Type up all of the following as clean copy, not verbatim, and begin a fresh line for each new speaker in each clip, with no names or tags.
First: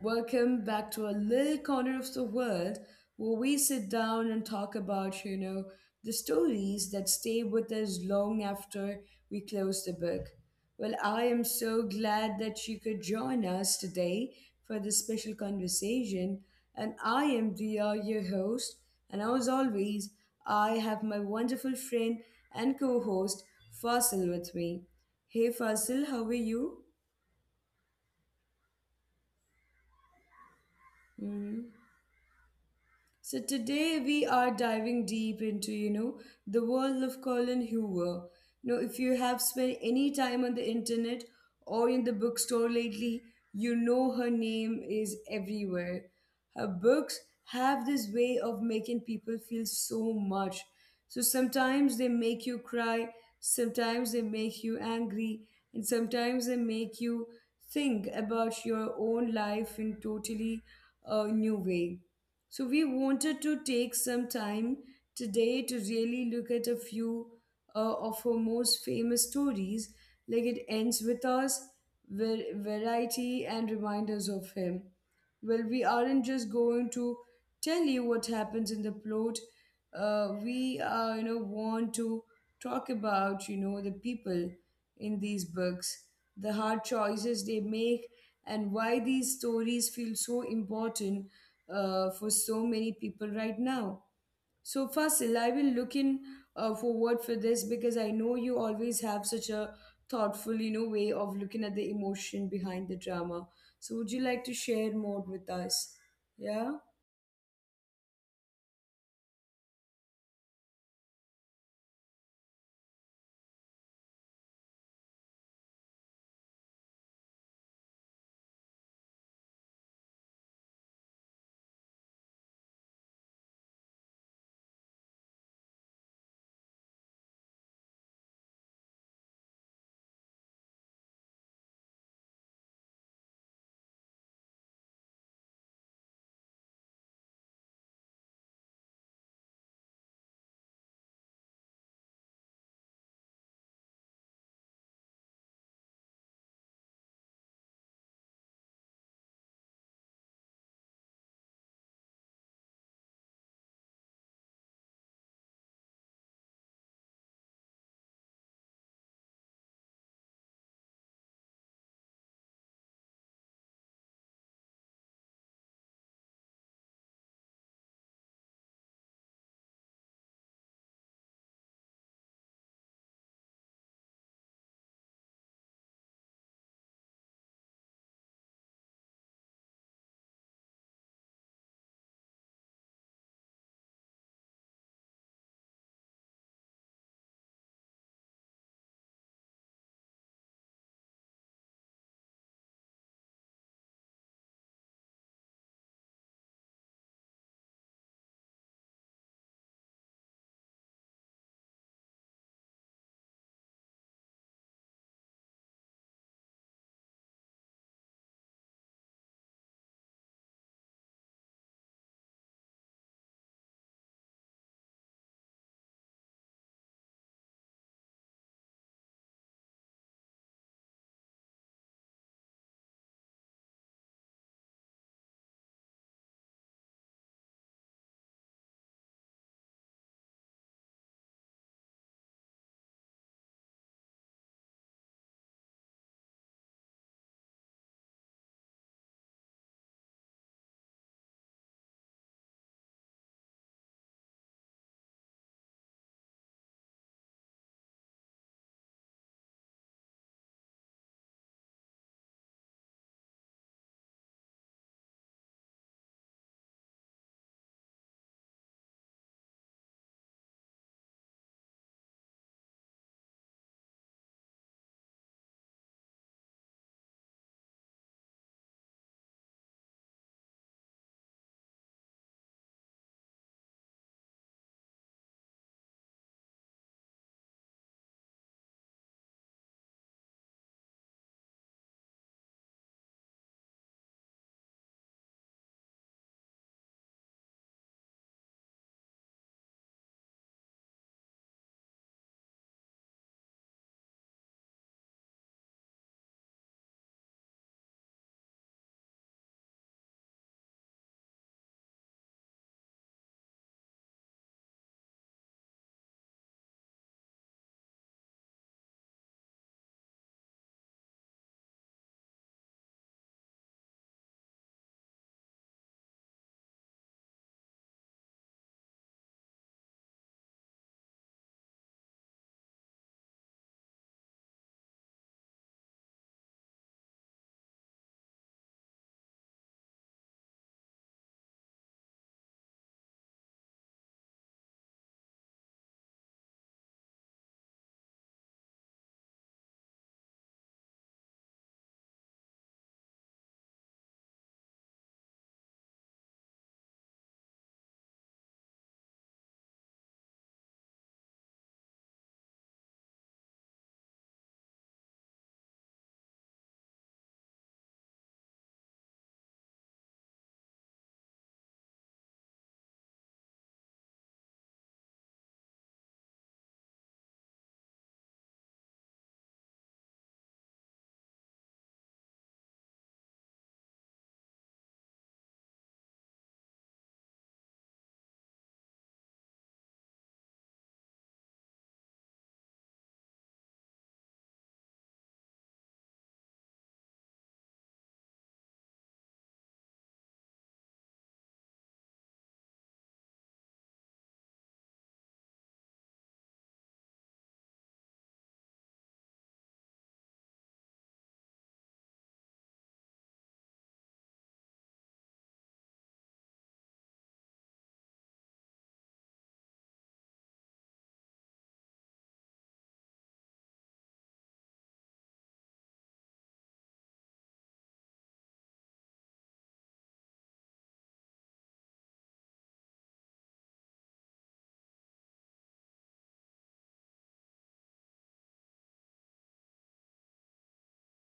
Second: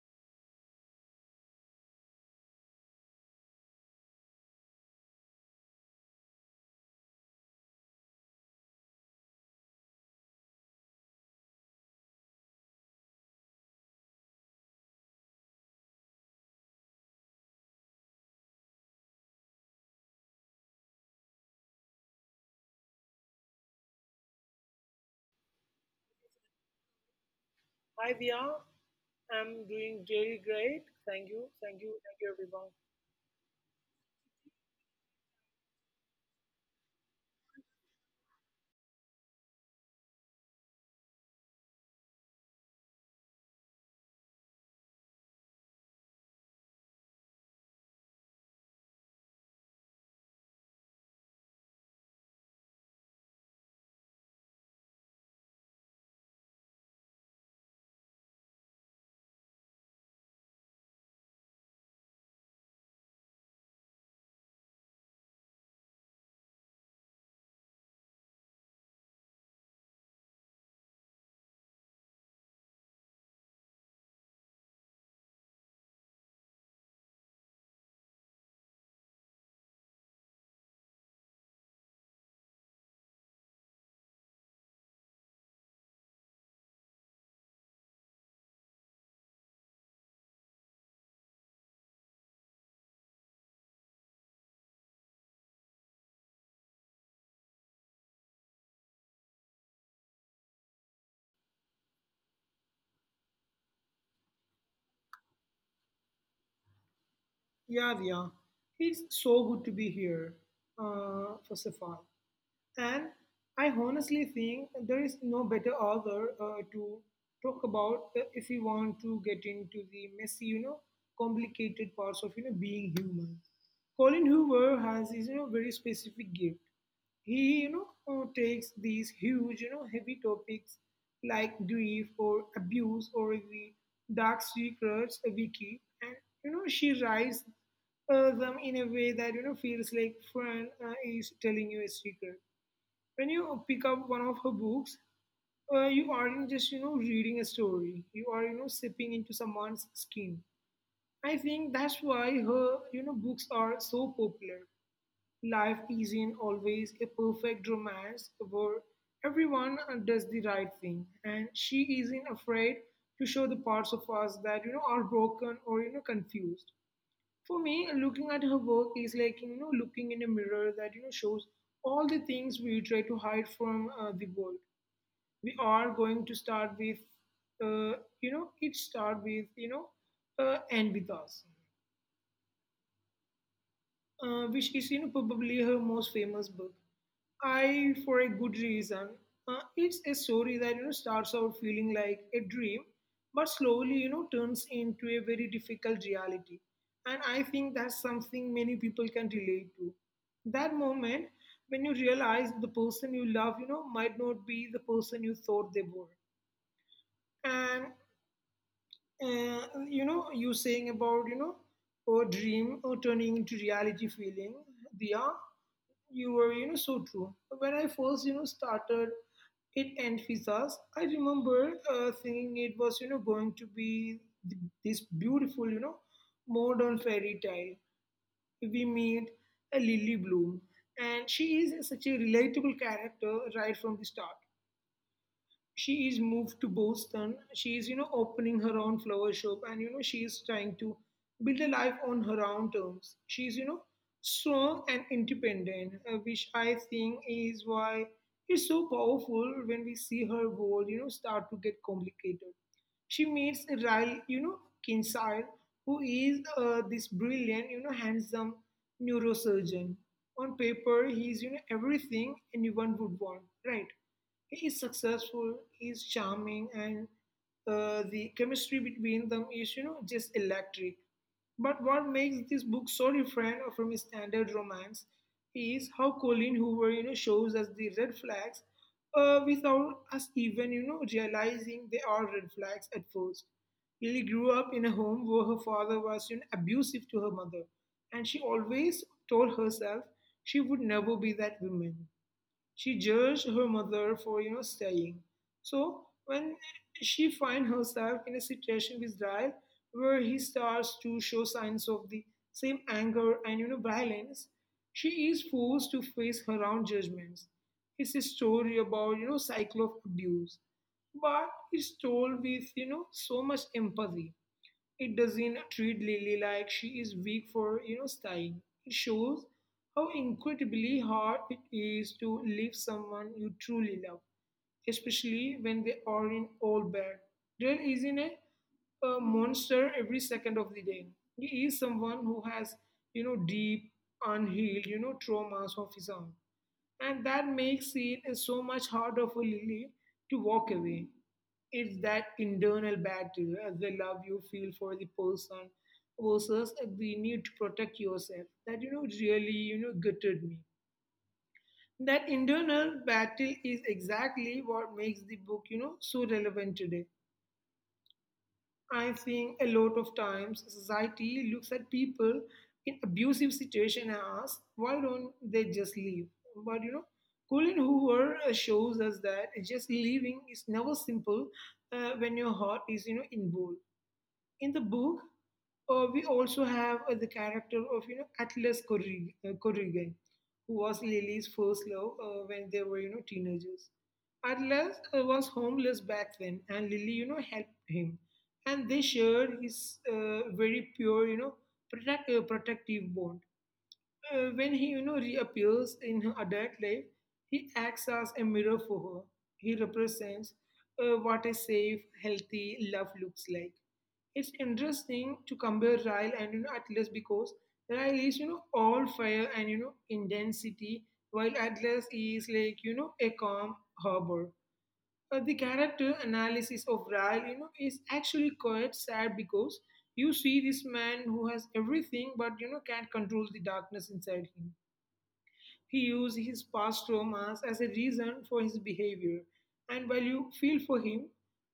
welcome back to a little corner of the world where we sit down and talk about, the stories that stay with us long after we close the book. Well, I am so glad that you could join us today for this special conversation. And I am Dia, your host. And as always, I have my wonderful friend and co host, Fasil, with me. Hey, Fasil, how are you?
Hi Dia, I'm doing really great. Thank you,
Mm-hmm.
thank you, thank you everyone.
So today we are diving deep into, the world of Colin Hoover. You know, if you have spent any time on the internet or in the bookstore lately, you know her name is everywhere. Her books have this way of making people feel so much. So sometimes they make you cry, sometimes they make you angry, and sometimes they make you think about your own life in totally a new way. So we wanted to take some time today to really look at a few of her most famous stories, like it ends with us, variety and reminders of him. Well, we aren't just going to tell you what happens in the plot. We want to talk about, the people in these books, the hard choices they make, and why these stories feel so important for so many people right now. So Fasil, I will look in forward for this because I know you always have such a thoughtful, way of looking at the emotion behind the drama. So would you like to share more with us? Yeah.
Yeah, Dia, it's so good to be here. First of all. And I honestly think there is no better author to talk about if we want to get into the messy, complicated parts of being human. Colin Hoover has his very specific gift. He takes these huge heavy topics like grief or abuse or the dark secrets we keep, and she writes them in a way that feels like friend is telling you a secret. When you pick up one of her books, you aren't just reading a story. You are sipping into someone's skin. I think that's why her books are so popular. Life isn't always a perfect romance where everyone does the right thing, and she isn't afraid to show the parts of us that are broken or confused. For me, looking at her work is like looking in a mirror that shows all the things we try to hide from the world. We are going to start with, it start with and with us which is probably her most famous book. I for a good reason. It's a story that starts out feeling like a dream, but slowly turns into a very difficult reality. And I think that's something many people can relate to. That moment when you realize the person you love, might not be the person you thought they were. And you saying about or dream or turning into reality feeling, Dia. You were, so true. When I first, started it and Fizzas, I remember thinking it was, going to be this beautiful, modern fairy tale. We meet a Lily Bloom, and she is such a relatable character right from the start. She is moved to Boston. She is, opening her own flower shop and, she is trying to build a life on her own terms. She is, strong and independent, which I think is why it's so powerful when we see her world, start to get complicated. She meets Riley, Kinsale, who is this brilliant, handsome neurosurgeon. On paper, he's, everything anyone would want, right? He is successful, he is charming, and the chemistry between them is, just electric. But what makes this book so different from his standard romance is how Colin Hoover, shows us the red flags without us even, realizing they are red flags at first. Lily grew up in a home where her father was, abusive to her mother, and she always told herself she would never be that woman. She judged her mother for staying. So when she finds herself in a situation with Ryle where he starts to show signs of the same anger and violence, she is forced to face her own judgments. It's a story about cycle of abuse, but it's told with so much empathy. It doesn't treat Lily like she is weak for, staying. It shows how incredibly hard it is to leave someone you truly love, especially when they are in all bad. Dale isn't a monster every second of the day. He is someone who has, deep, unhealed, traumas of his own. And that makes it so much harder for Lily to walk away. It's that internal battle, the love you feel for the person versus the need to protect yourself that really gutted me. That internal battle is exactly what makes the book so relevant today. I think a lot of times society looks at people in abusive situation and asks, why don't they just leave? But Colin Hoover shows us that just leaving is never simple when your heart is involved. In the book, we also have the character of Atlas Corrigan, who was Lily's first love when they were teenagers. Atlas was homeless back then, and Lily helped him, and they shared his very pure protective bond. When he reappears in her adult life, he acts as a mirror for her. He represents what a safe, healthy love looks like. It's interesting to compare Ryle and Atlas, because Ryle is all fire and intensity, while Atlas is like a calm harbor. But the character analysis of Ryle, is actually quite sad, because you see this man who has everything but can't control the darkness inside him. He used his past traumas as a reason for his behavior. And while you feel for him,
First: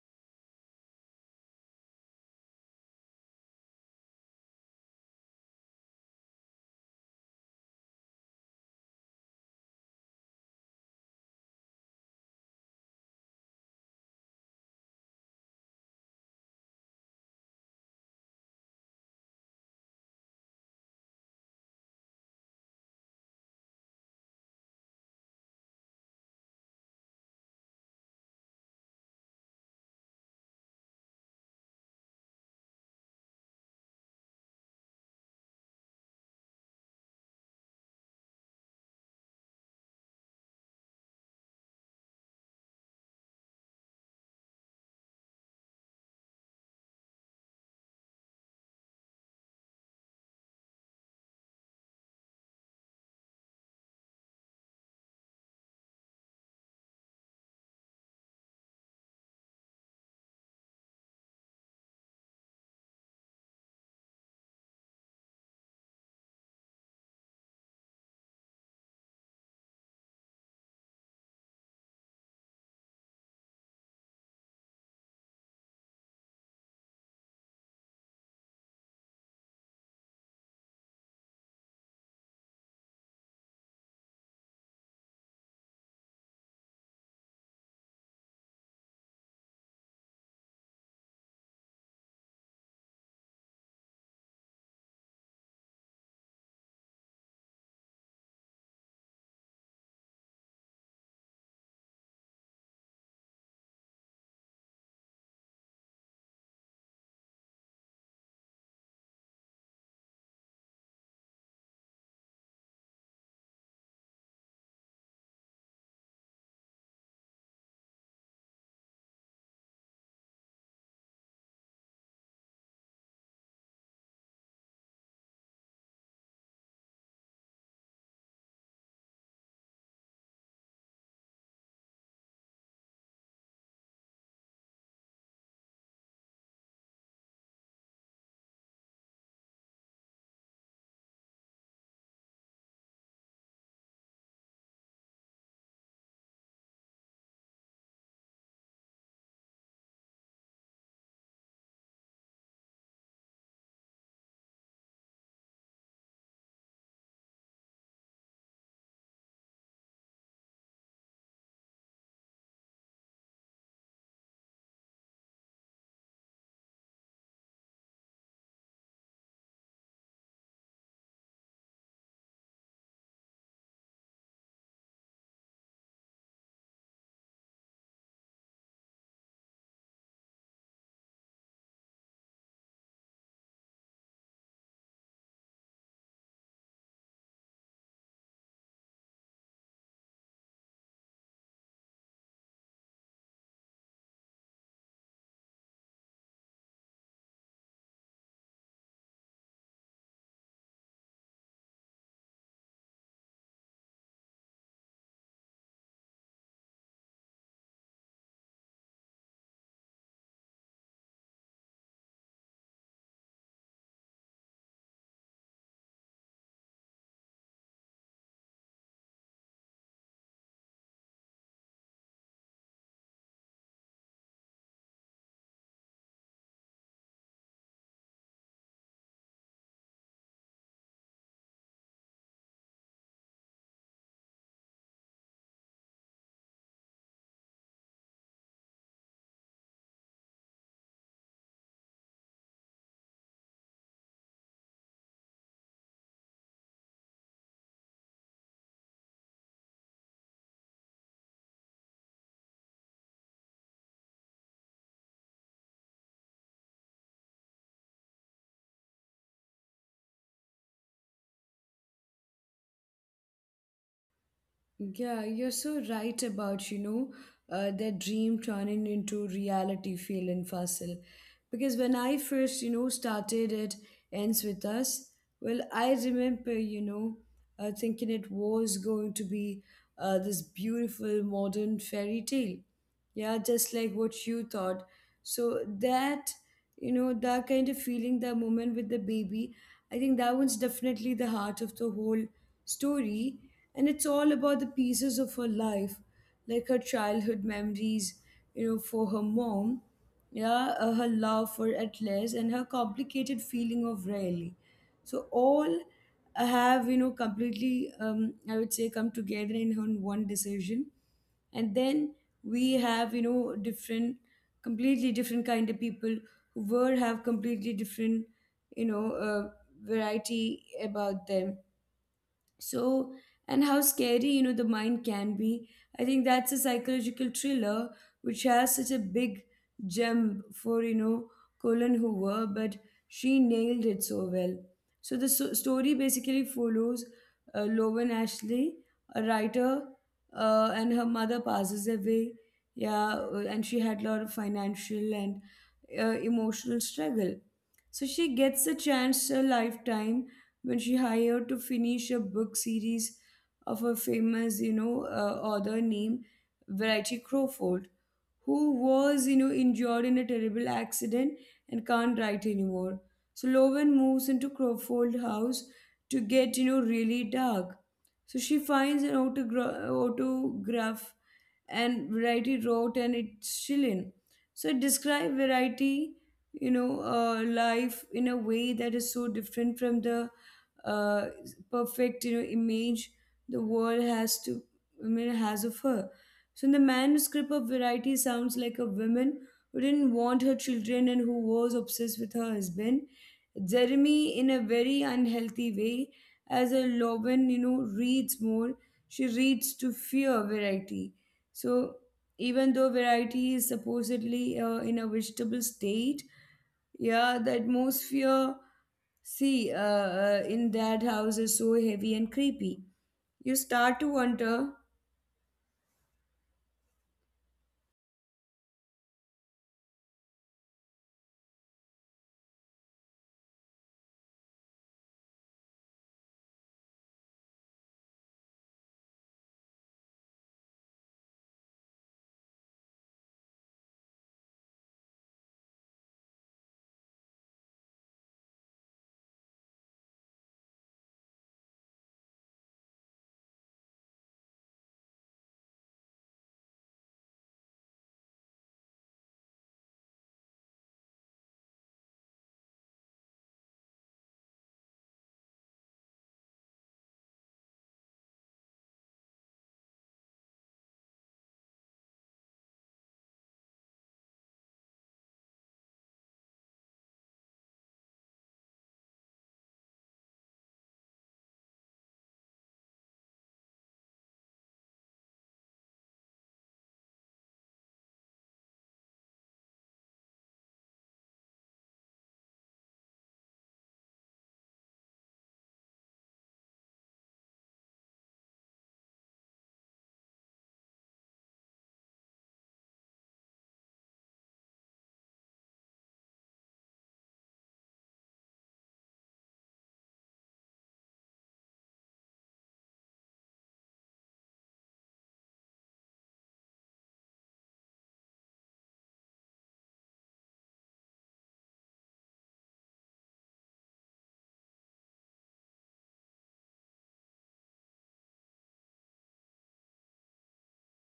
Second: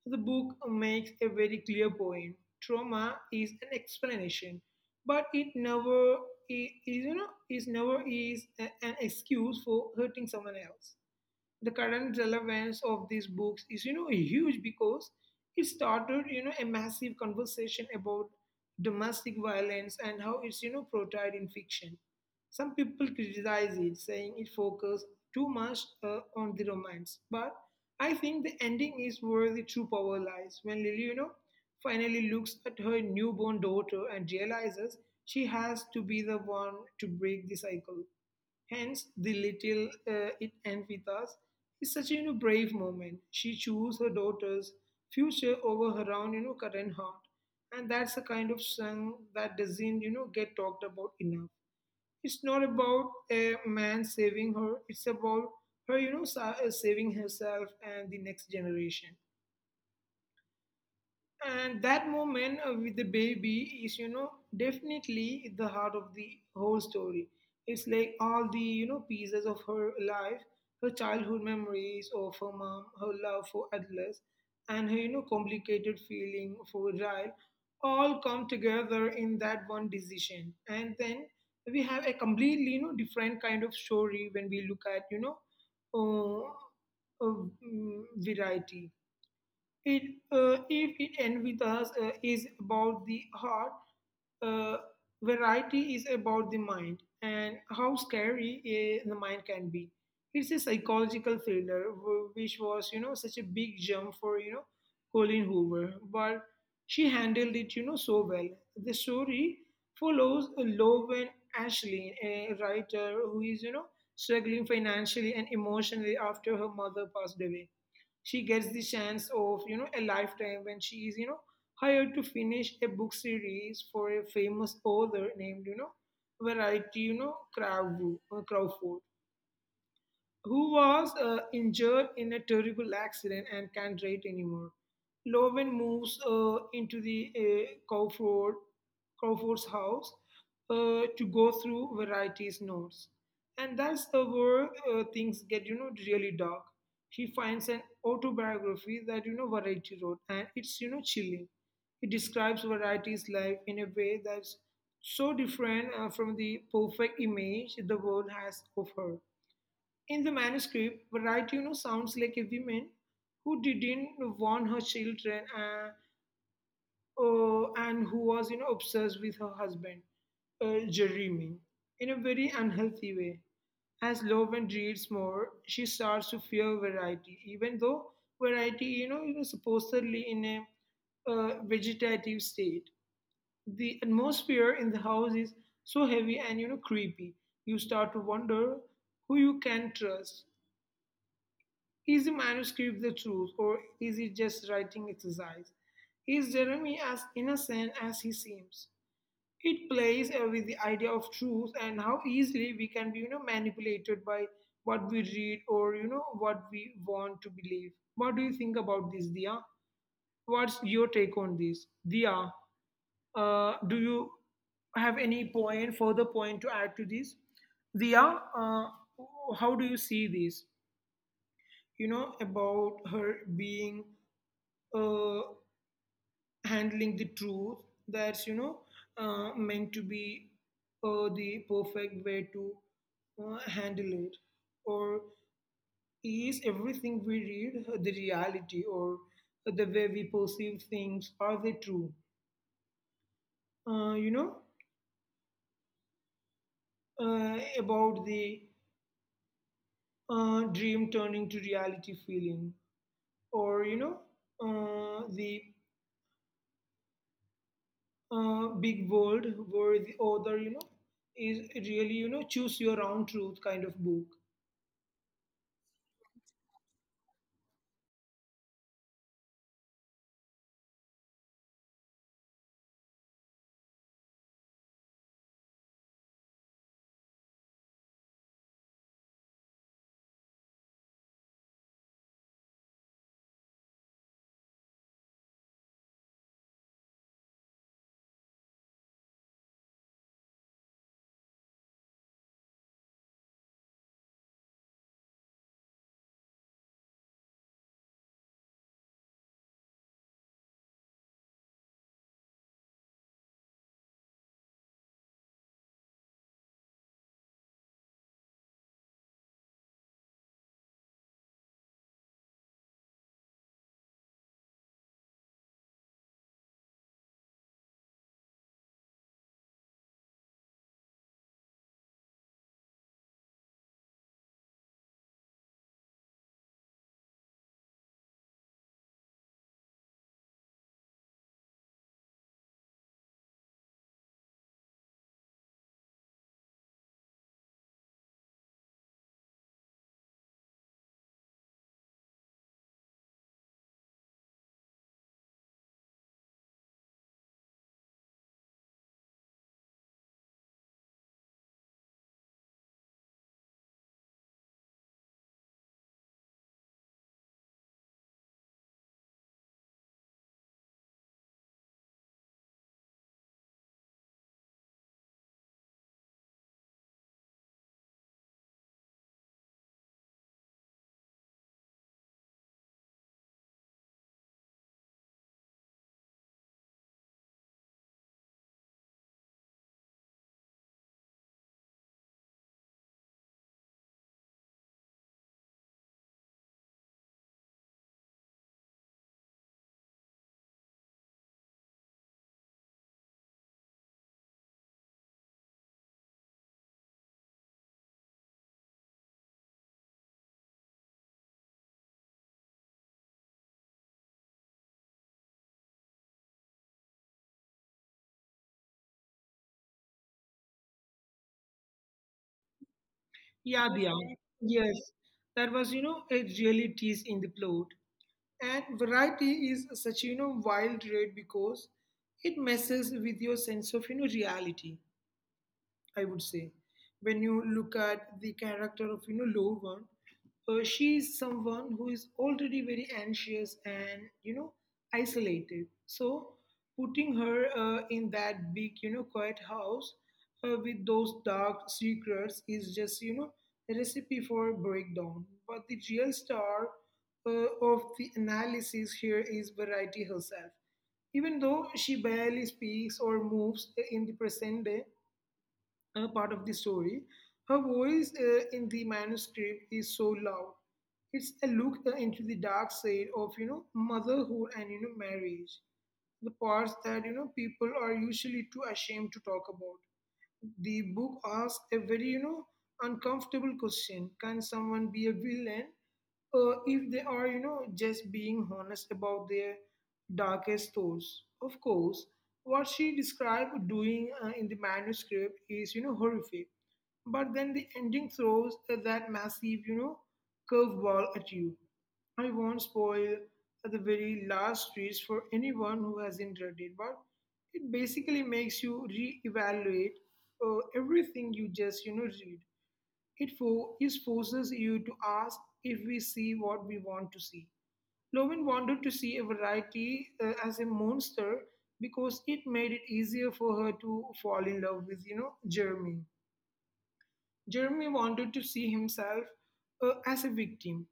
the book makes a very clear point. Trauma is an explanation, but it never is an excuse for hurting someone else. The current relevance of these books is huge, because it started a massive conversation about domestic violence and how it's portrayed in fiction. Some people criticize it, saying it focuses too much on the romance, but I think the ending is where the true power lies. When Lily finally looks at her newborn daughter and realizes she has to be the one to break the cycle. Hence, the little it ends with us is such a, brave moment. She chose her daughter's future over her own, current heart, and that's the kind of song that doesn't, get talked about enough. It's not about a man saving her; it's about her, saving herself and the next generation. And that moment with the baby is, definitely the heart of the whole story. It's like all the, pieces of her life, her childhood memories of her mom, her love for Atlas, and her, complicated feeling for Ryle all come together in that one decision. And then we have a completely, different kind of story when we look at, variety. It, if it ends with us, is about the heart. Uh, Variety is about the mind and how scary the mind can be. It's a psychological thriller, which was, such a big jump for, Colleen Hoover. But she handled it, so well. The story follows Loven Ashley, a writer who is, struggling financially and emotionally after her mother passed away. She gets the chance of a lifetime when she is hired to finish a book series for a famous author named, variety Crowfoot, who was injured in a terrible accident and can't ride anymore. Loven moves into the Crawford's house to go through varieties notes. And that's the where things get, really dark. He finds an autobiography that, Variety wrote, and it's, chilling. It describes Variety's life in a way that's so different from the perfect image the world has of her. In the manuscript, variety, sounds like a woman who didn't want her children and who was, obsessed with her husband, Jeremy, in a very unhealthy way. As Loven reads more, she starts to fear variety, even though variety, supposedly in a vegetative state. The atmosphere in the house is so heavy and, creepy. You start to wonder who you can trust. Is the manuscript the truth, or is it just writing exercise? Is Jeremy as innocent as he seems? It plays with the idea of truth and how easily we can be, manipulated by what we read or what we want to believe. What do you think about this, Dia? What's your take on this, Dia? Do you have further point to add to this? Dia, uh, how do you see this? About her being uh, handling the truth that's meant to be the perfect way to handle it, or is everything we read the reality, or the way we perceive things, are they true? uh, you know about the dream turning to reality feeling, or the big world where the author, is really, choose your own truth kind of book.
Yeah, you're so right about, that dream turning into reality feeling Fasil. Because when I first, started it ends with us, well, I remember, thinking it was going to be this beautiful modern fairy tale. Yeah, just like what you thought. So that, that kind of feeling, that moment with the baby, I think that one's definitely the heart of the whole story, and it's all about the pieces of her life, like her childhood memories, for her mom, yeah, her love for Atlas, and her complicated feeling of Riley. So all have completely, I would say, come together in her one decision. And then we have different completely different kind of people who were have completely different you know uh, variety about them. So, and how scary the mind can be. I think that's a psychological thriller which has such a big gem for Colin Hoover, but she nailed it so well. So the story basically follows Lowen Ashley, a writer and her mother passes away, yeah, and she had a lot of financial and emotional struggle. So she gets a chance a lifetime when she hired to finish a book series of a famous, author named Variety Crawford, who was, injured in a terrible accident and can't write anymore. So Lowen moves into Crawford house to get, really dark. So she finds an autograph and variety wrote and it's chilling. So it describe variety, life in a way that is so different from the uh, perfect image the world has to, I mean, has of her. So in the manuscript of variety sounds like a woman who didn't want her children and who was obsessed with her husband, Jeremy, in a very unhealthy way. As a Loven, reads more, she reads to fear variety. So even though variety is supposedly in a vegetable state, yeah, the atmosphere, see, in that house is so heavy and creepy. You start to
Yeah, yeah. Okay.
wonder.
Yes, that was, a really tease in the plot, and variety is such, wild rate, because it messes with your sense of, reality, I would say. When you look at the character of, Lovan, she is someone who is already very anxious and, isolated. So putting her in that big, quiet house with those dark secrets is just, a recipe for breakdown. But the real star of the analysis here is Variety herself. Even though she barely speaks or moves in the present day, part of the story, her voice in the manuscript is so loud. It's a look into the dark side of, motherhood and, marriage, the parts that, people are usually too ashamed to talk about. The book asks a very, uncomfortable question. Can someone be a villain if they are, just being honest about their darkest thoughts? Of course, what she described doing in the manuscript is, horrific. But then the ending throws that massive, curveball at you. I won't spoil the very last streets for anyone who hasn't read it, but it basically makes you re-evaluate everything you just, read. It forces you to ask if we see what we want to see. Lovin wanted to see a variety as a monster because it made it easier for her to fall in love with, Jeremy. Jeremy wanted to see himself as a victim.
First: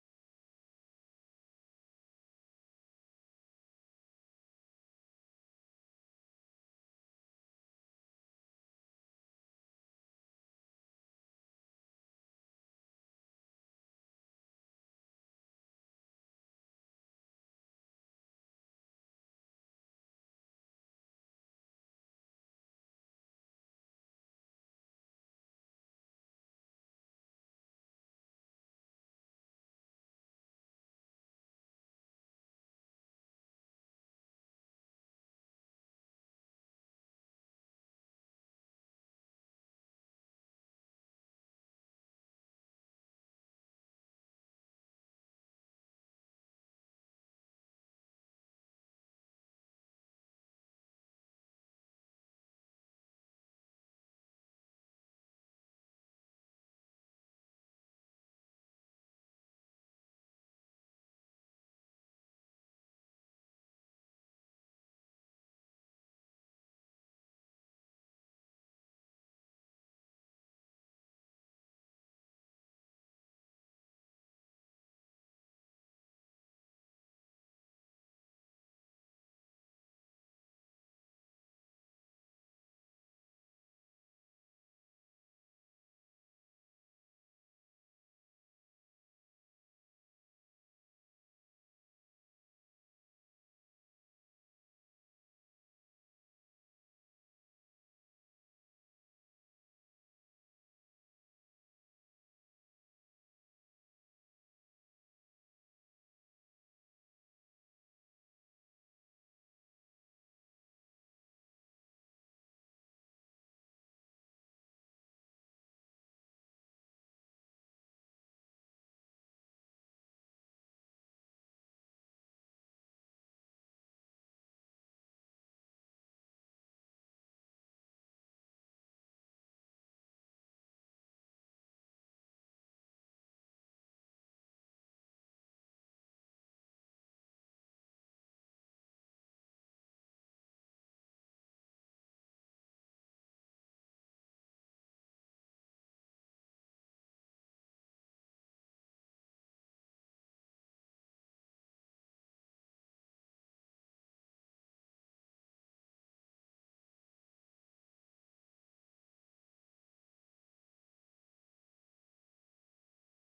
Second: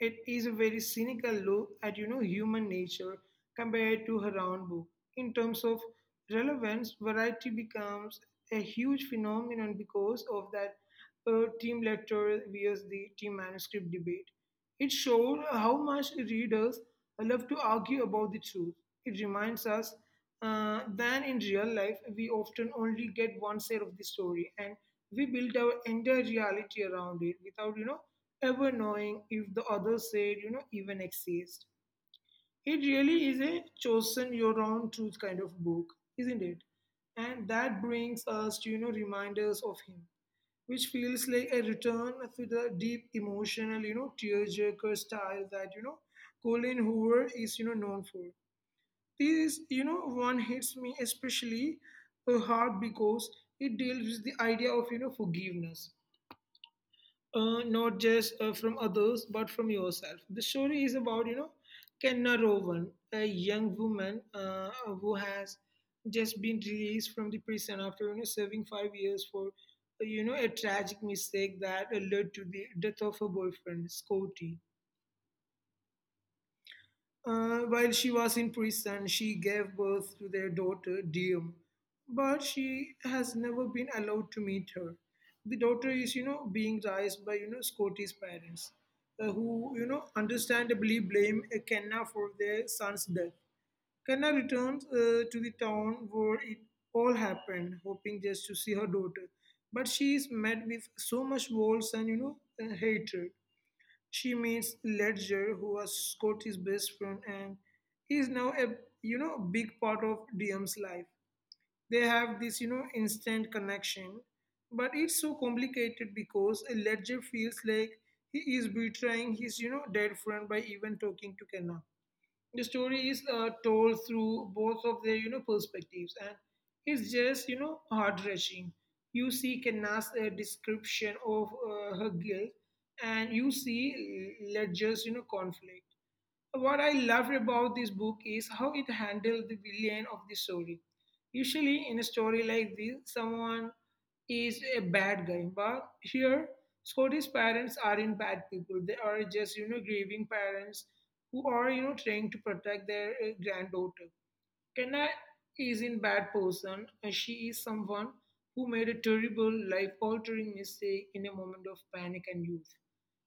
It is a very cynical look at, human nature compared to her own book. In terms of relevance, variety becomes a huge phenomenon because of that team letter versus the team manuscript debate. It showed how much readers love to argue about the truth. It reminds us that in real life we often only get one side of the story, and we built our entire reality around it without, ever knowing if the other side, even exists. It really is a chosen your own truth kind of book, isn't it? And that brings us to, reminders of him, which feels like a return to the deep emotional, tearjerker style that, Colin Hoover is, known for. This, one hits me especially hard because it deals with the idea of, forgiveness, not just from others but from yourself. The story is about, Kenna Rowan, a young woman who has just been released from the prison after, serving 5 years for, a tragic mistake that led to the death of her boyfriend, Scotty. While she was in prison, she gave birth to their daughter, Diem, but she has never been allowed to meet her. The daughter is, being raised by, Scotty's parents, who, understandably blame Kenna for their son's death. Kenna returns to the town where it all happened, hoping just to see her daughter, but she is met with so much walls and, hatred. She meets Ledger, who was Scotty's best friend, and he's now a, big part of DM's life. They have this, instant connection, but it's so complicated because Ledger feels like he is betraying his, dead friend by even talking to Kenna. The story is told through both of their, perspectives, and it's just, heart wrenching. You see Kenna's description of her guilt, and you see Ledger's, conflict. What I love about this book is how it handled the villain of the story. Usually, in a story like this, someone is a bad guy, but here, Scotty's parents aren't bad people. They are just, grieving parents who are, trying to protect their granddaughter. Kenna is in bad person, and she is someone who made a terrible, life-altering mistake in a moment of panic and youth.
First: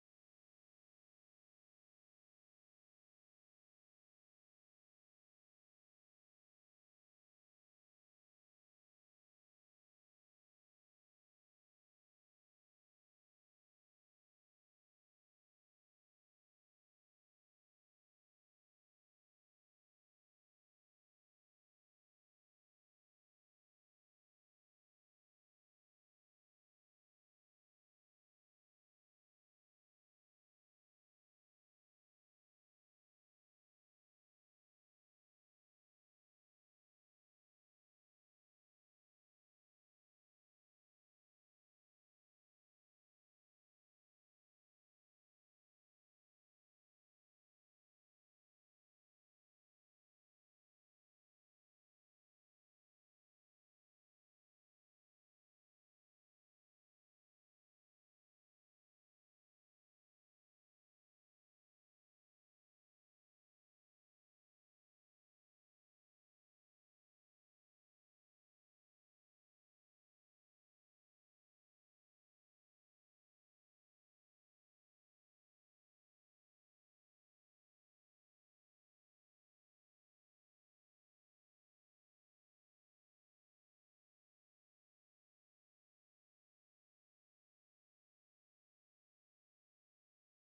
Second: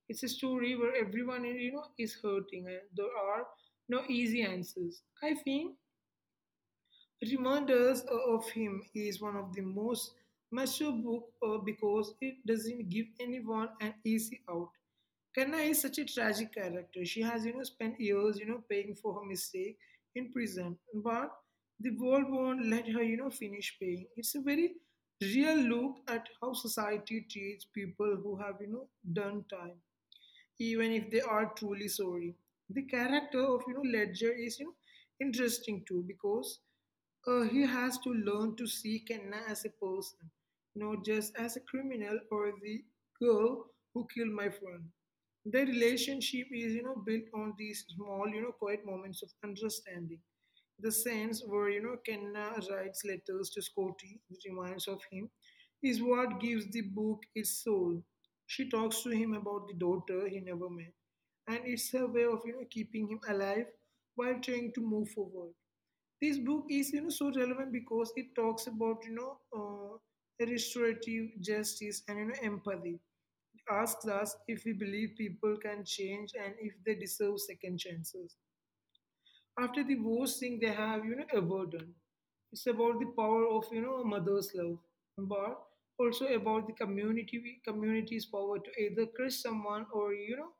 It's a story where everyone, is hurting, and there are no easy answers. I think Reminders of Him is one of the most mature book because it doesn't give anyone an easy out. Kanna is such a tragic character. She has, spent years, paying for her mistake in prison, but the world won't let her, finish paying. It's a very real look at how society treats people who have, done time, even if they are truly sorry. The character of, Ledger is, interesting too, because he has to learn to see Kenna as a person, not just as a criminal or the girl who killed my friend. Their relationship is, built on these small, quiet moments of understanding. The sense where, Kenna writes letters to Scotty, which reminds of him, is what gives the book its soul. She talks to him about the daughter he never met, and it's her way of, keeping him alive while trying to move forward. This book is, so relevant because it talks about, restorative justice and, empathy. It asks us if we believe people can change, and if they deserve second chances after the worst thing they have, ever done. It's about the power of, a mother's love, but also about the community's power to either crush someone or, you know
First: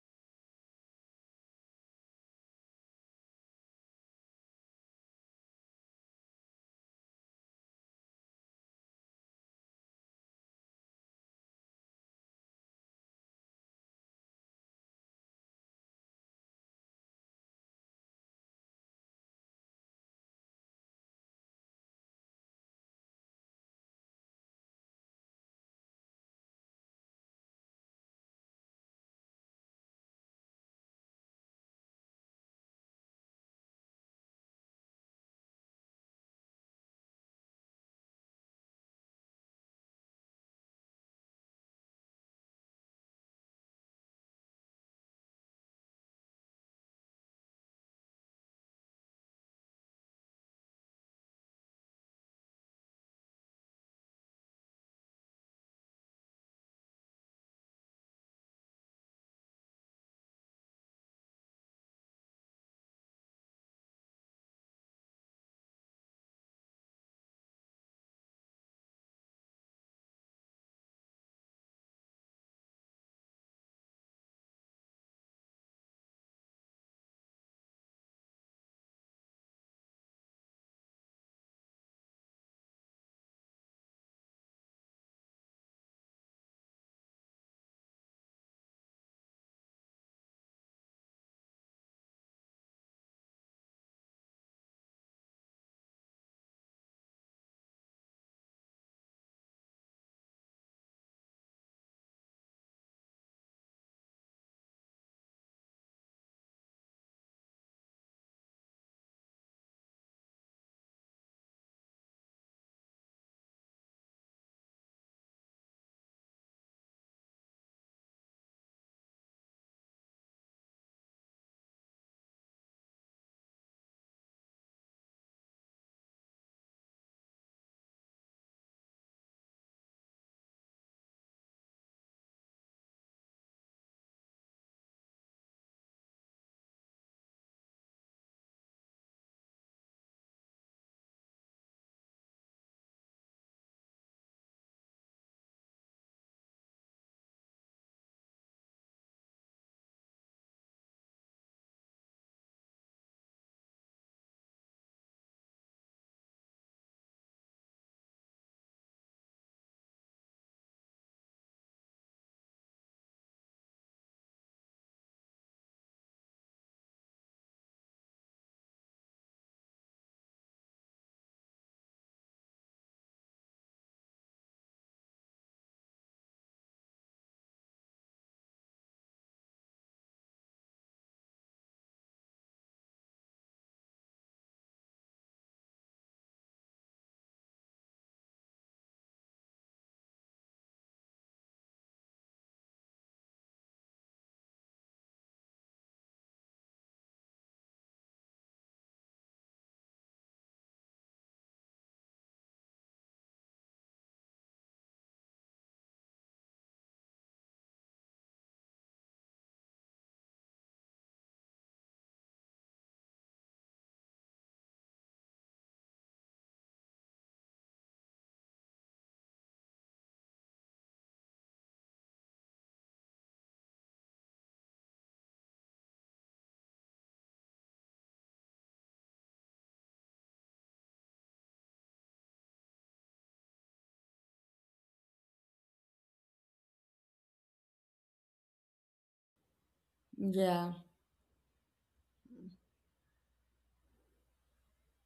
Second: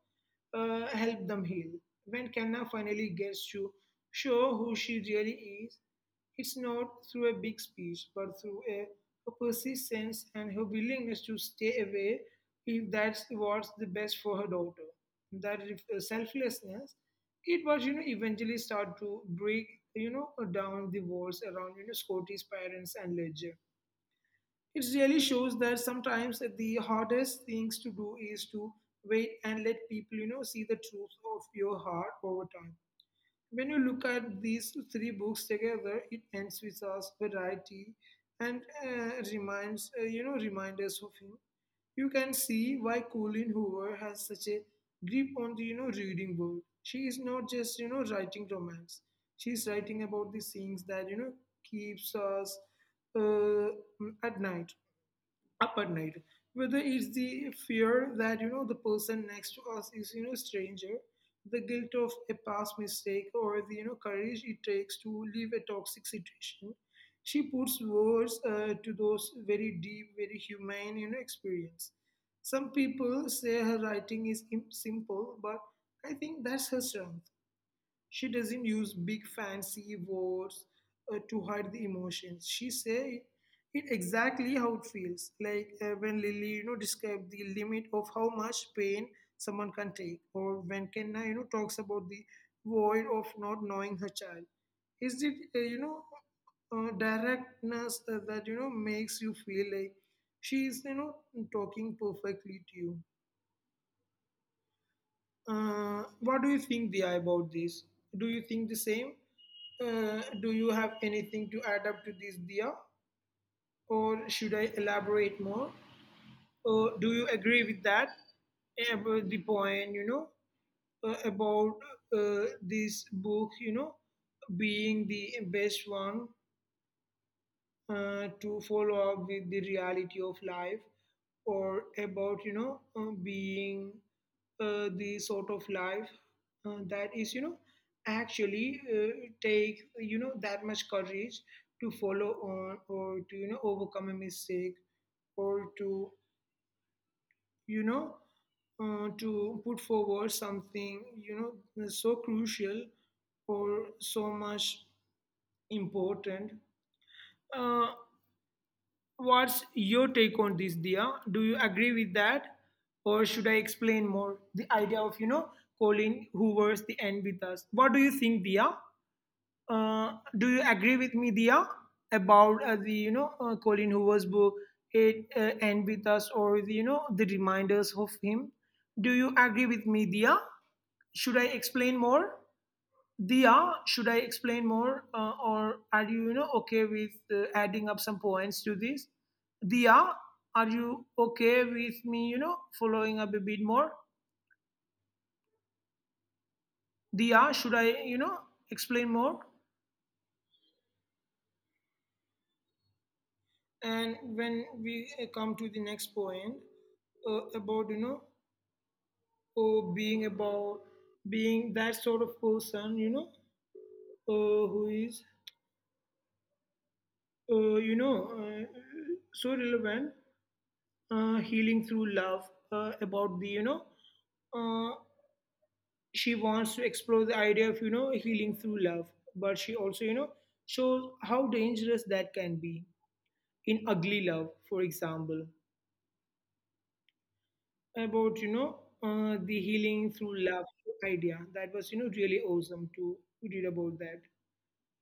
uh, help them heal. When Kanna finally gets to show who she really is, it's not through a big speech, but through a persistence and her willingness to stay away if that's what's the best for her daughter. That selflessness, it was, eventually start to break, down the walls around, Scotty's parents and Ledger. It really shows that sometimes the hardest things to do is to wait and let people, see the truth of your heart over time. When you look at these three books together, It Ends with Us, Variety, and reminds you know remind us of Him, you can see why Colleen Hoover has such a grip on the, reading world. She is not just, writing romance. She's writing about the things that, keeps us uh, at night up at night, whether it's the fear that, the person next to us is, stranger, the guilt of a past mistake, or the, courage it takes to leave a toxic situation. She puts words to those very deep, very humane, experience. Some people say her writing is simple, but I think that's her strength. She doesn't use big fancy words to hide the emotions. She say it exactly how it feels. Like when Lily, described the limit of how much pain someone can take, or when Kenna, talks about the void of not knowing her child. Is it, directness that, makes you feel like she is, talking perfectly to you. What do you think, Dia, about this? Do you think the same? Do you have anything to add up to this, Dia? Or should I elaborate more? Or do you agree with that? About the point, about this book, being the best one to follow up with the reality of life, or about, being the sort of life that is, actually take, that much courage to follow on, or to, overcome a mistake, or to, you know to put forward something, so crucial, or so much important. Uh, What's your take on this, Dia? Do you agree with that? Or should I explain more the idea of, Colin Hoover's The End with Us? What do you think, Dia? Do you agree with me, Dia, about the, Colin Hoover's book, It End with Us, or the, the reminders of him? Do you agree with me, Dia? Should I explain more? Diya, should I explain more, or are you, okay with adding up some points to this? Diya, are you okay with me, following up a bit more? Diya, should I, explain more? And when we come to the next point about, uh, being about being that sort of person, who is, uh, you know, uh, so relevant, healing through love, about the you know uh, she wants to explore the idea of healing through love. But she also shows how dangerous that can be in Ugly Love, for example, about you know the healing through love
Yeah,
idea that was really awesome to read about. That,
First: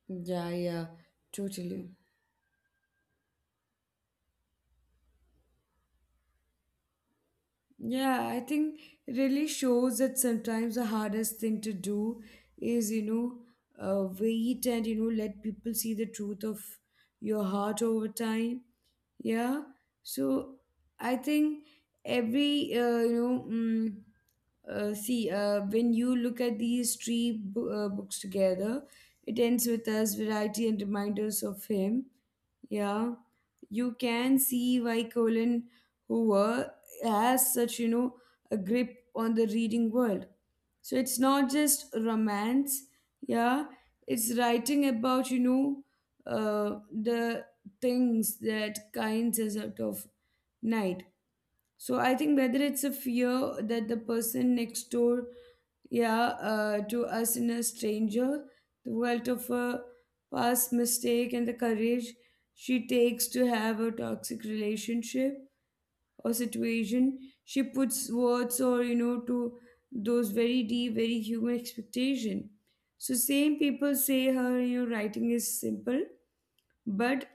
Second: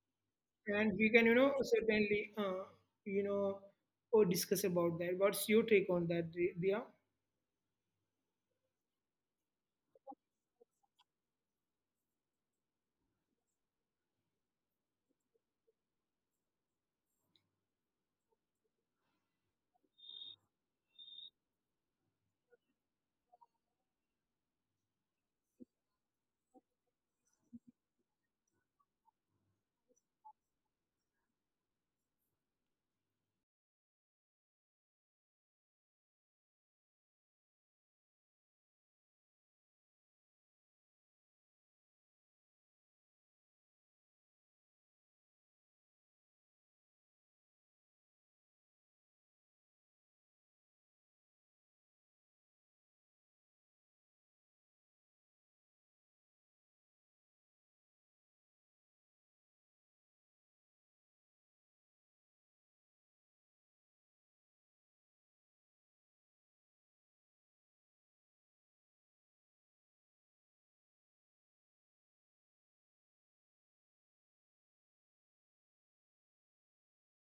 yeah, yeah,
and we can
totally.
certainly, you know or discuss about that. What's your take on that, Dia?
Yeah, I think it really shows that sometimes the hardest thing to do is, wait and, let people see the truth of your heart over time. Yeah. So I think every see, when you look at these three books together, it ends with us variety and reminders of him. Yeah, you can see why Colin Hoover has such a grip on the reading world. So it's not just romance. Yeah, it's writing about the things that kinds us out of night. So I think whether it's a fear that the person next door, yeah, to us in a stranger, the wealth of a past mistake and the courage she takes to have a toxic relationship or situation, she puts words or to those very deep, very human expectation. So same people say her writing is simple, but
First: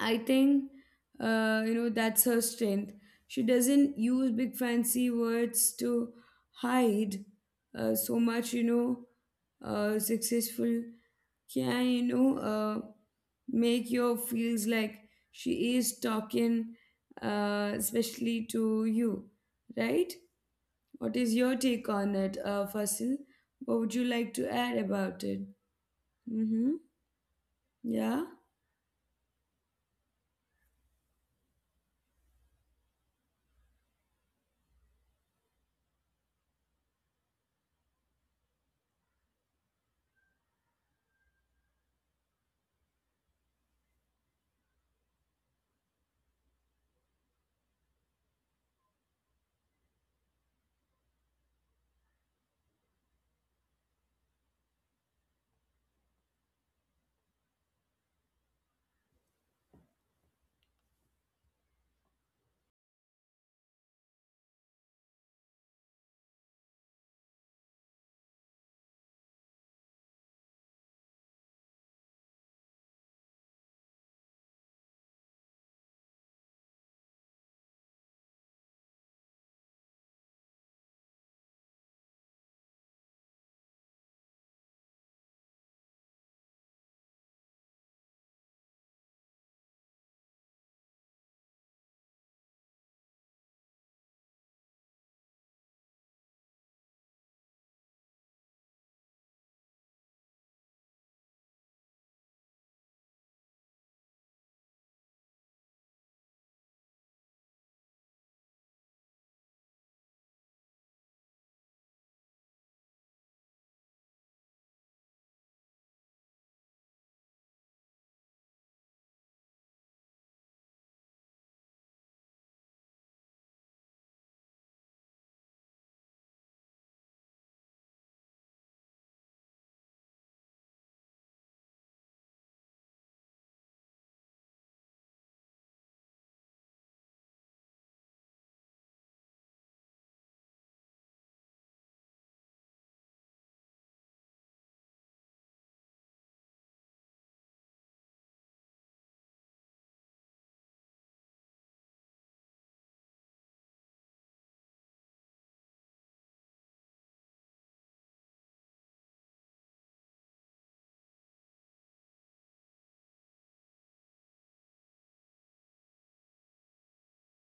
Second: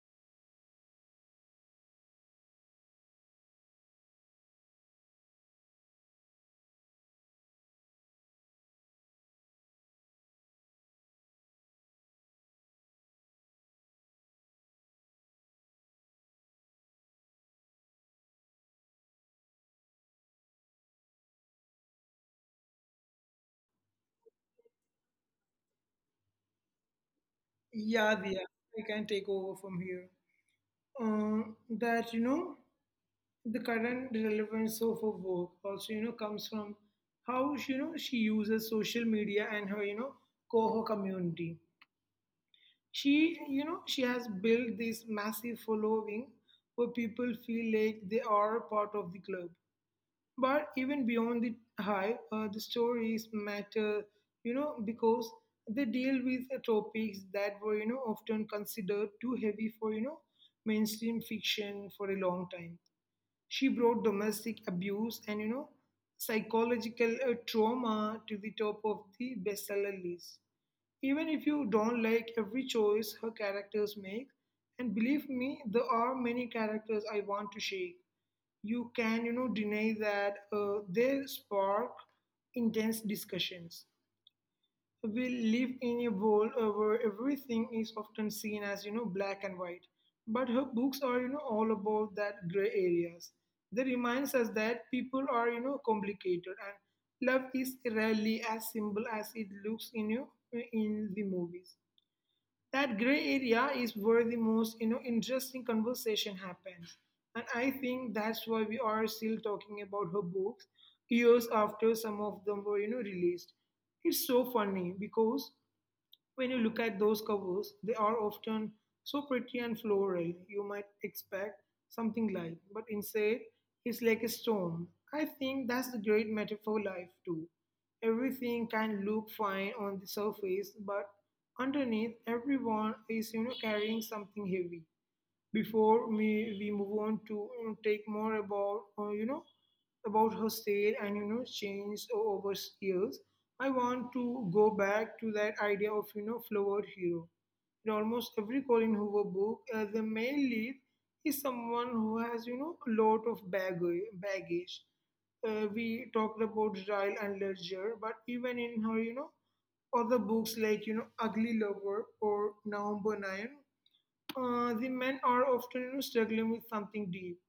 I think that's her strength. She doesn't use big fancy words to hide so much successful can make your feels like she is talking especially to you, right? What is your take on it, Fasil? What would you like to add about it? Mm-hmm.
Yeah,
Yeah,
Dia, I can take over from here. uh, that, the current relevance of her work also comes from how she, you know she uses social media and her coho community. She you know she has built this massive following where people feel like they are part of the club. But even beyond the hype, the stories matter, because they deal with topics that were often considered too heavy for mainstream fiction for a long time. She brought domestic abuse and psychological trauma to the top of the bestseller list. Even if you don't like every choice her characters make, and believe me, there are many characters I want to shake. You can deny that they spark intense discussions. We live in a world where everything is often seen as black and white, but her books are all about that gray areas. They reminds us that people are complicated and love is rarely as simple as it looks in the movies. That gray area is where the most interesting conversation happens, and I think that's why we are still talking about her books years after some of them were released. It's so funny because when you look at those covers, they are often so pretty and floral, you might expect something light, but instead, it's like a storm. I think that's the great metaphor life too. Everything can look fine on the surface, but underneath, everyone is carrying something heavy. Before we move on to take more about, about her sale and change over years, I want to go back to that idea of flowered hero. In almost every Colin Hoover book, the male lead is someone who has a lot of baggage. We talked about Ryle and Ledger, but even in her other books like Ugly Lover or November 9, the men are often, struggling with something deep.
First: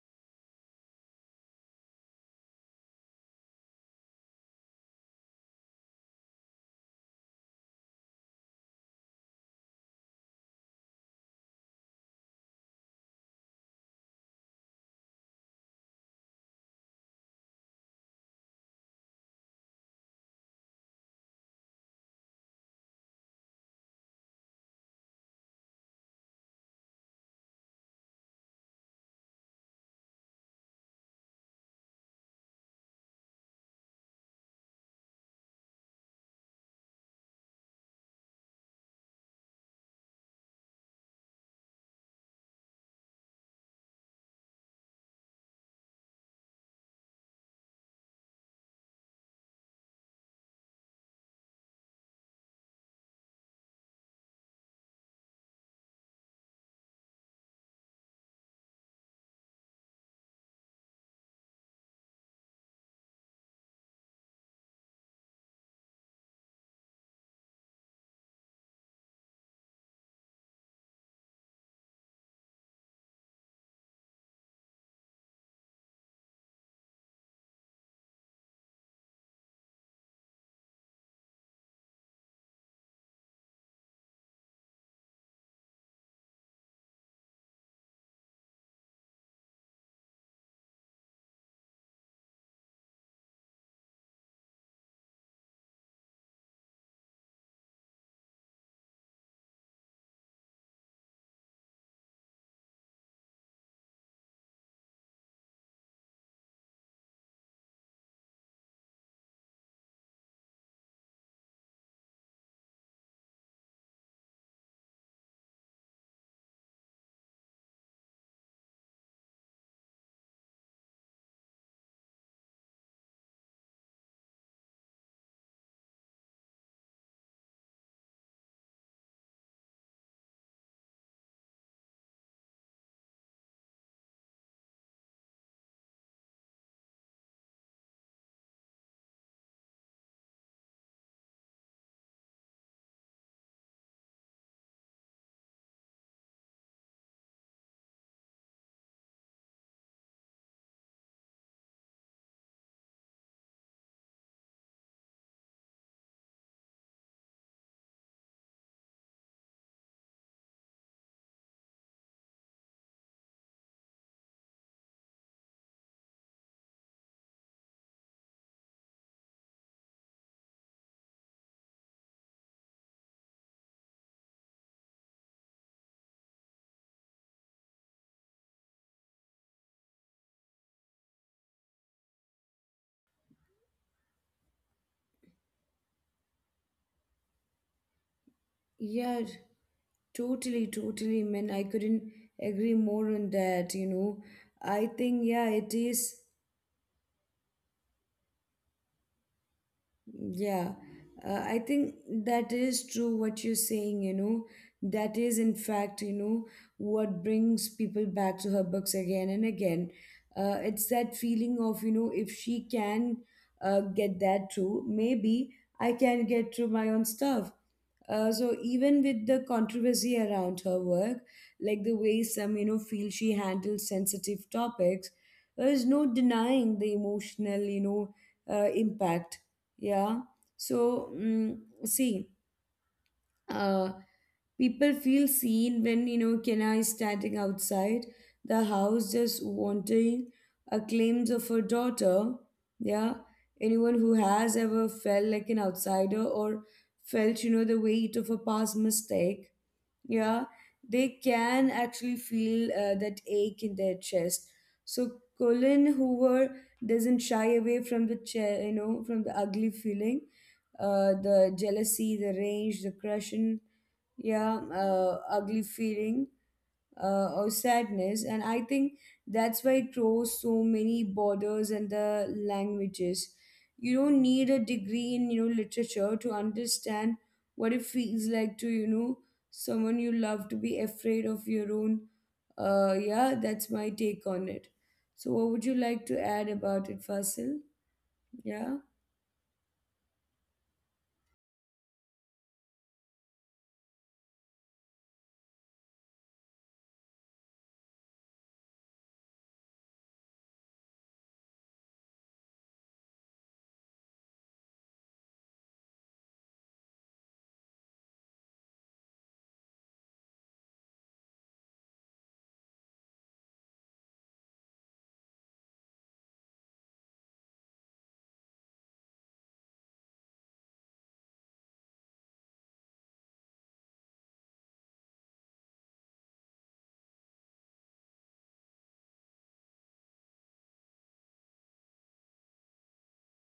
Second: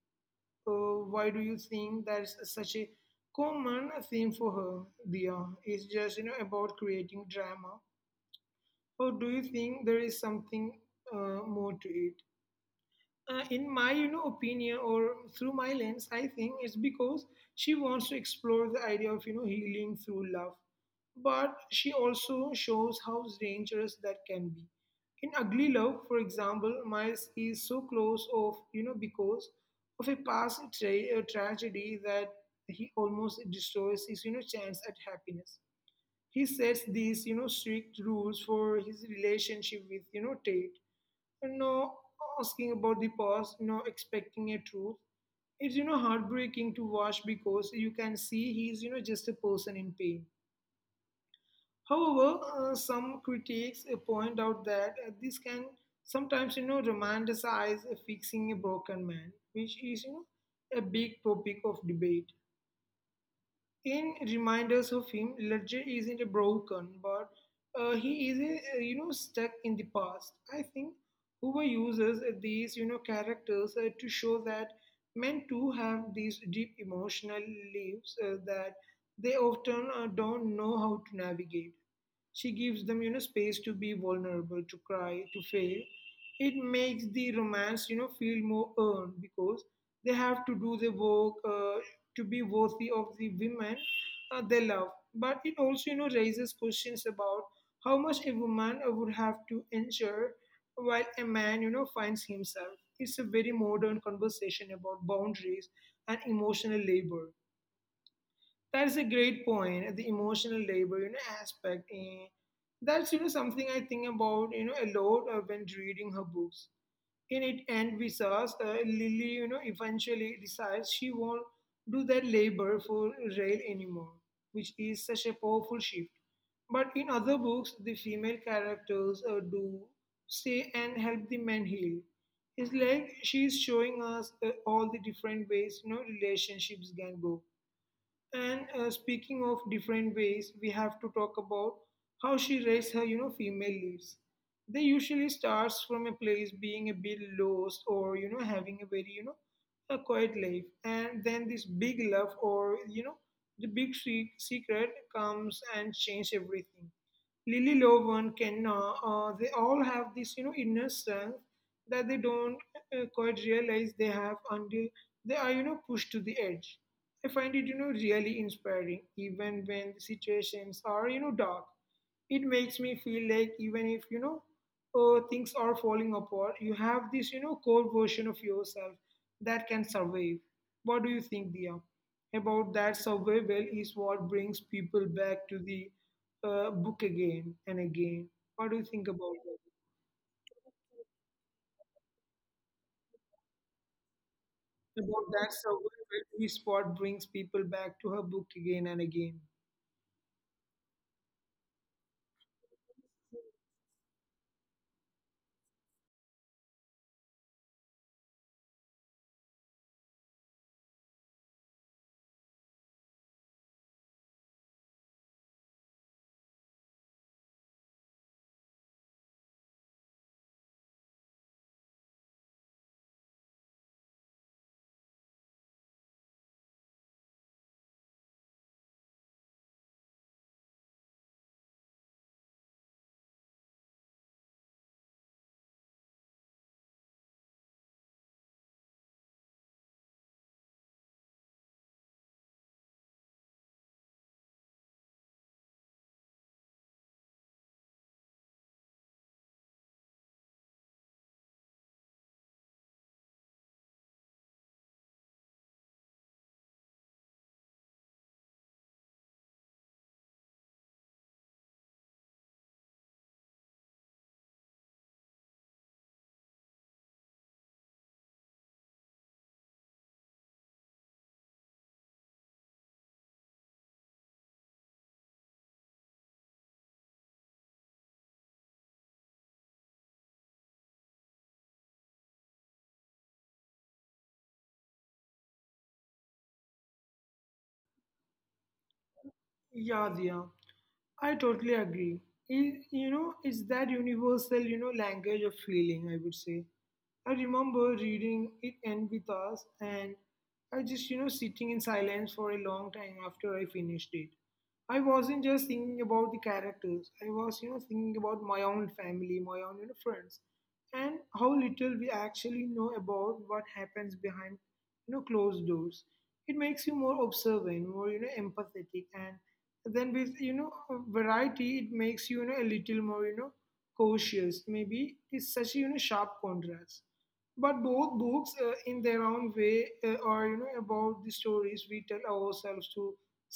Why do you think that's such a common theme for her, Dia? It's just about creating drama, or do you think there is something more to it? In my opinion or through my lens, I think it's because she wants to explore the idea of healing through love, but she also shows how dangerous that can be. In Ugly Love, for example, Miles is so close of because of a tragedy that he almost destroys his chance at happiness. He sets these strict rules for his relationship with Tate, you know, asking about the past, expecting a truth. It's, heartbreaking to watch because you can see he's, just a person in pain. However, some critics point out that this can sometimes, romanticize fixing a broken man, which is, a big topic of debate. In Reminders of Him, Ledger isn't a broken, but he is stuck in the past. I think Hoover uses these, characters to show that men too have these deep emotional lives that they often don't know how to navigate. She gives them, space to be vulnerable, to cry, to fail. It makes the romance, feel more earned because they have to do the work to be worthy of the women they love. But it also, raises questions about how much a woman would have to endure while a man, finds himself. It's a very modern conversation about boundaries and emotional labor. That is a great point. The emotional labor, aspect. That's something I think about a lot when reading her books. In It, and With Us, Lily, eventually decides she won't do that labor for Rail anymore, which is such a powerful shift. But in other books, the female characters do stay and help the men heal. It's like she's showing us all the different ways relationships can go. And speaking of different ways, we have to talk about how she raised her, female leads. They usually starts from a place being a bit lost or having a very a quiet life, and then this big love or the big secret comes and change everything. Lily Lovan, Kenna, they all have this inner strength that they don't quite realize they have until they are pushed to the edge. I find it, really inspiring, even when the situations are, dark. It makes me feel like even if, things are falling apart, you have this, core version of yourself that can survive. What do you think, Dia? About that survival is what brings people back to the, book again and again. What do you think
yeah,
about that?
totally, totally, man, I couldn't agree more on that, I think
About that
yeah it is.
survival is what brings people back to her book again and again.
Yeah, I think that is true what you're saying. That is, in fact, what brings people back to her books again and again. It's that feeling of, if she can get that through, maybe I can get through my own stuff. So even with the controversy around her work, like the way some feel she handles sensitive topics, there is no denying the emotional impact. Yeah. So see, uh, people feel seen when Kenna is standing outside the house just wanting a claims of her daughter. Yeah, anyone who has ever felt like an outsider or felt the weight of a past mistake, yeah, they can actually feel that ache in their chest. So Colin Hoover doesn't shy away from the from the ugly feeling, the jealousy, the rage, the crushing, yeah, ugly feeling or sadness. And I think that's why it draws so many borders and the languages. You don't need a degree in literature to understand what it feels like to someone you love to be afraid of your own. Yeah, that's my take on it. So, what would you like to add about it, Fasil? Yeah.
Yeah, Dia. I totally agree. It's that universal, language of feeling, I would say. I remember reading It End With Us, and I just, sitting in silence for a long time after I finished it. I wasn't just thinking about the characters. I was, thinking about my own family, my own, friends, and how little we actually know about what happens behind, closed doors. It makes you more observant, more, empathetic. And then with Variety, it makes you you know a little more cautious maybe. It's such a sharp contrast, but both books, in their own way, are about the stories we tell ourselves to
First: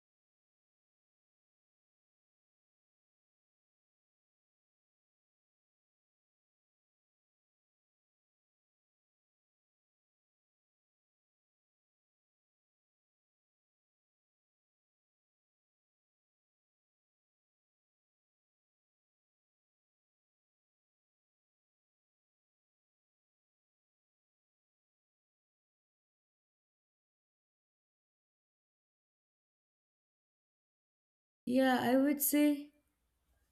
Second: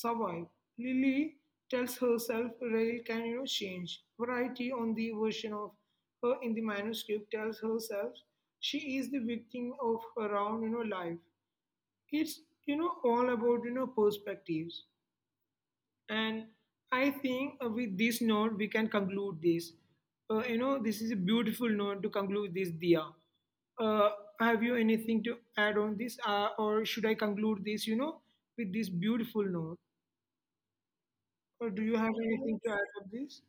survive. Lily tells herself Rail can change. Variety on the version of her in the manuscript tells herself she is the victim of her own life. It's all about perspectives. And I think with this note, we can conclude this. This is a beautiful note to conclude this, Dia. Uh, have you anything to add on this, or should I conclude this, with this beautiful note? Or
Yeah,
do
I
you have
would
anything
say.
to add on this?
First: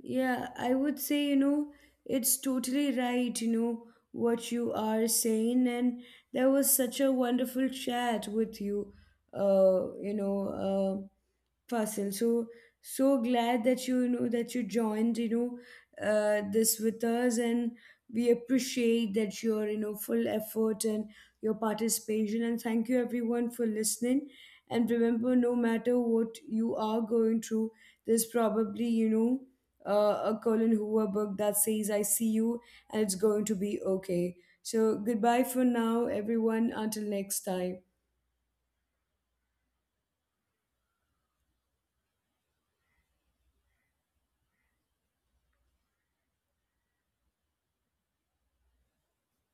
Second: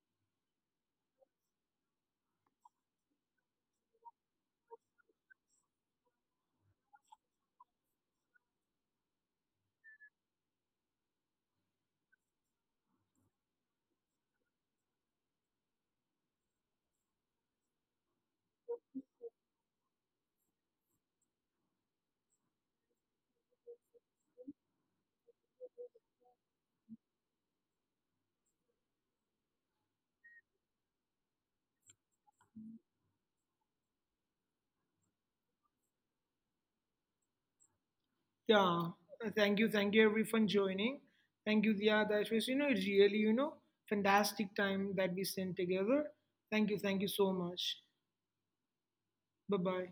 Yeah, I would say, it's totally right, what you are saying. And there was such a wonderful chat with you, uh, you know, uh, Fasil. So glad that you know that you joined this with us, and we appreciate that your full effort and your participation. And thank you everyone for listening. And remember, no matter what you are going through, there's probably a Colin Hoover book that says "I see you" and it's going to be okay. So goodbye for now, everyone. Until next time.
Yeah. Thank you. Thank you, everyone, joining. Thank you, Dia. That was, really, fantastic time that we spent together. Thank you. Thank you so much. Bye bye.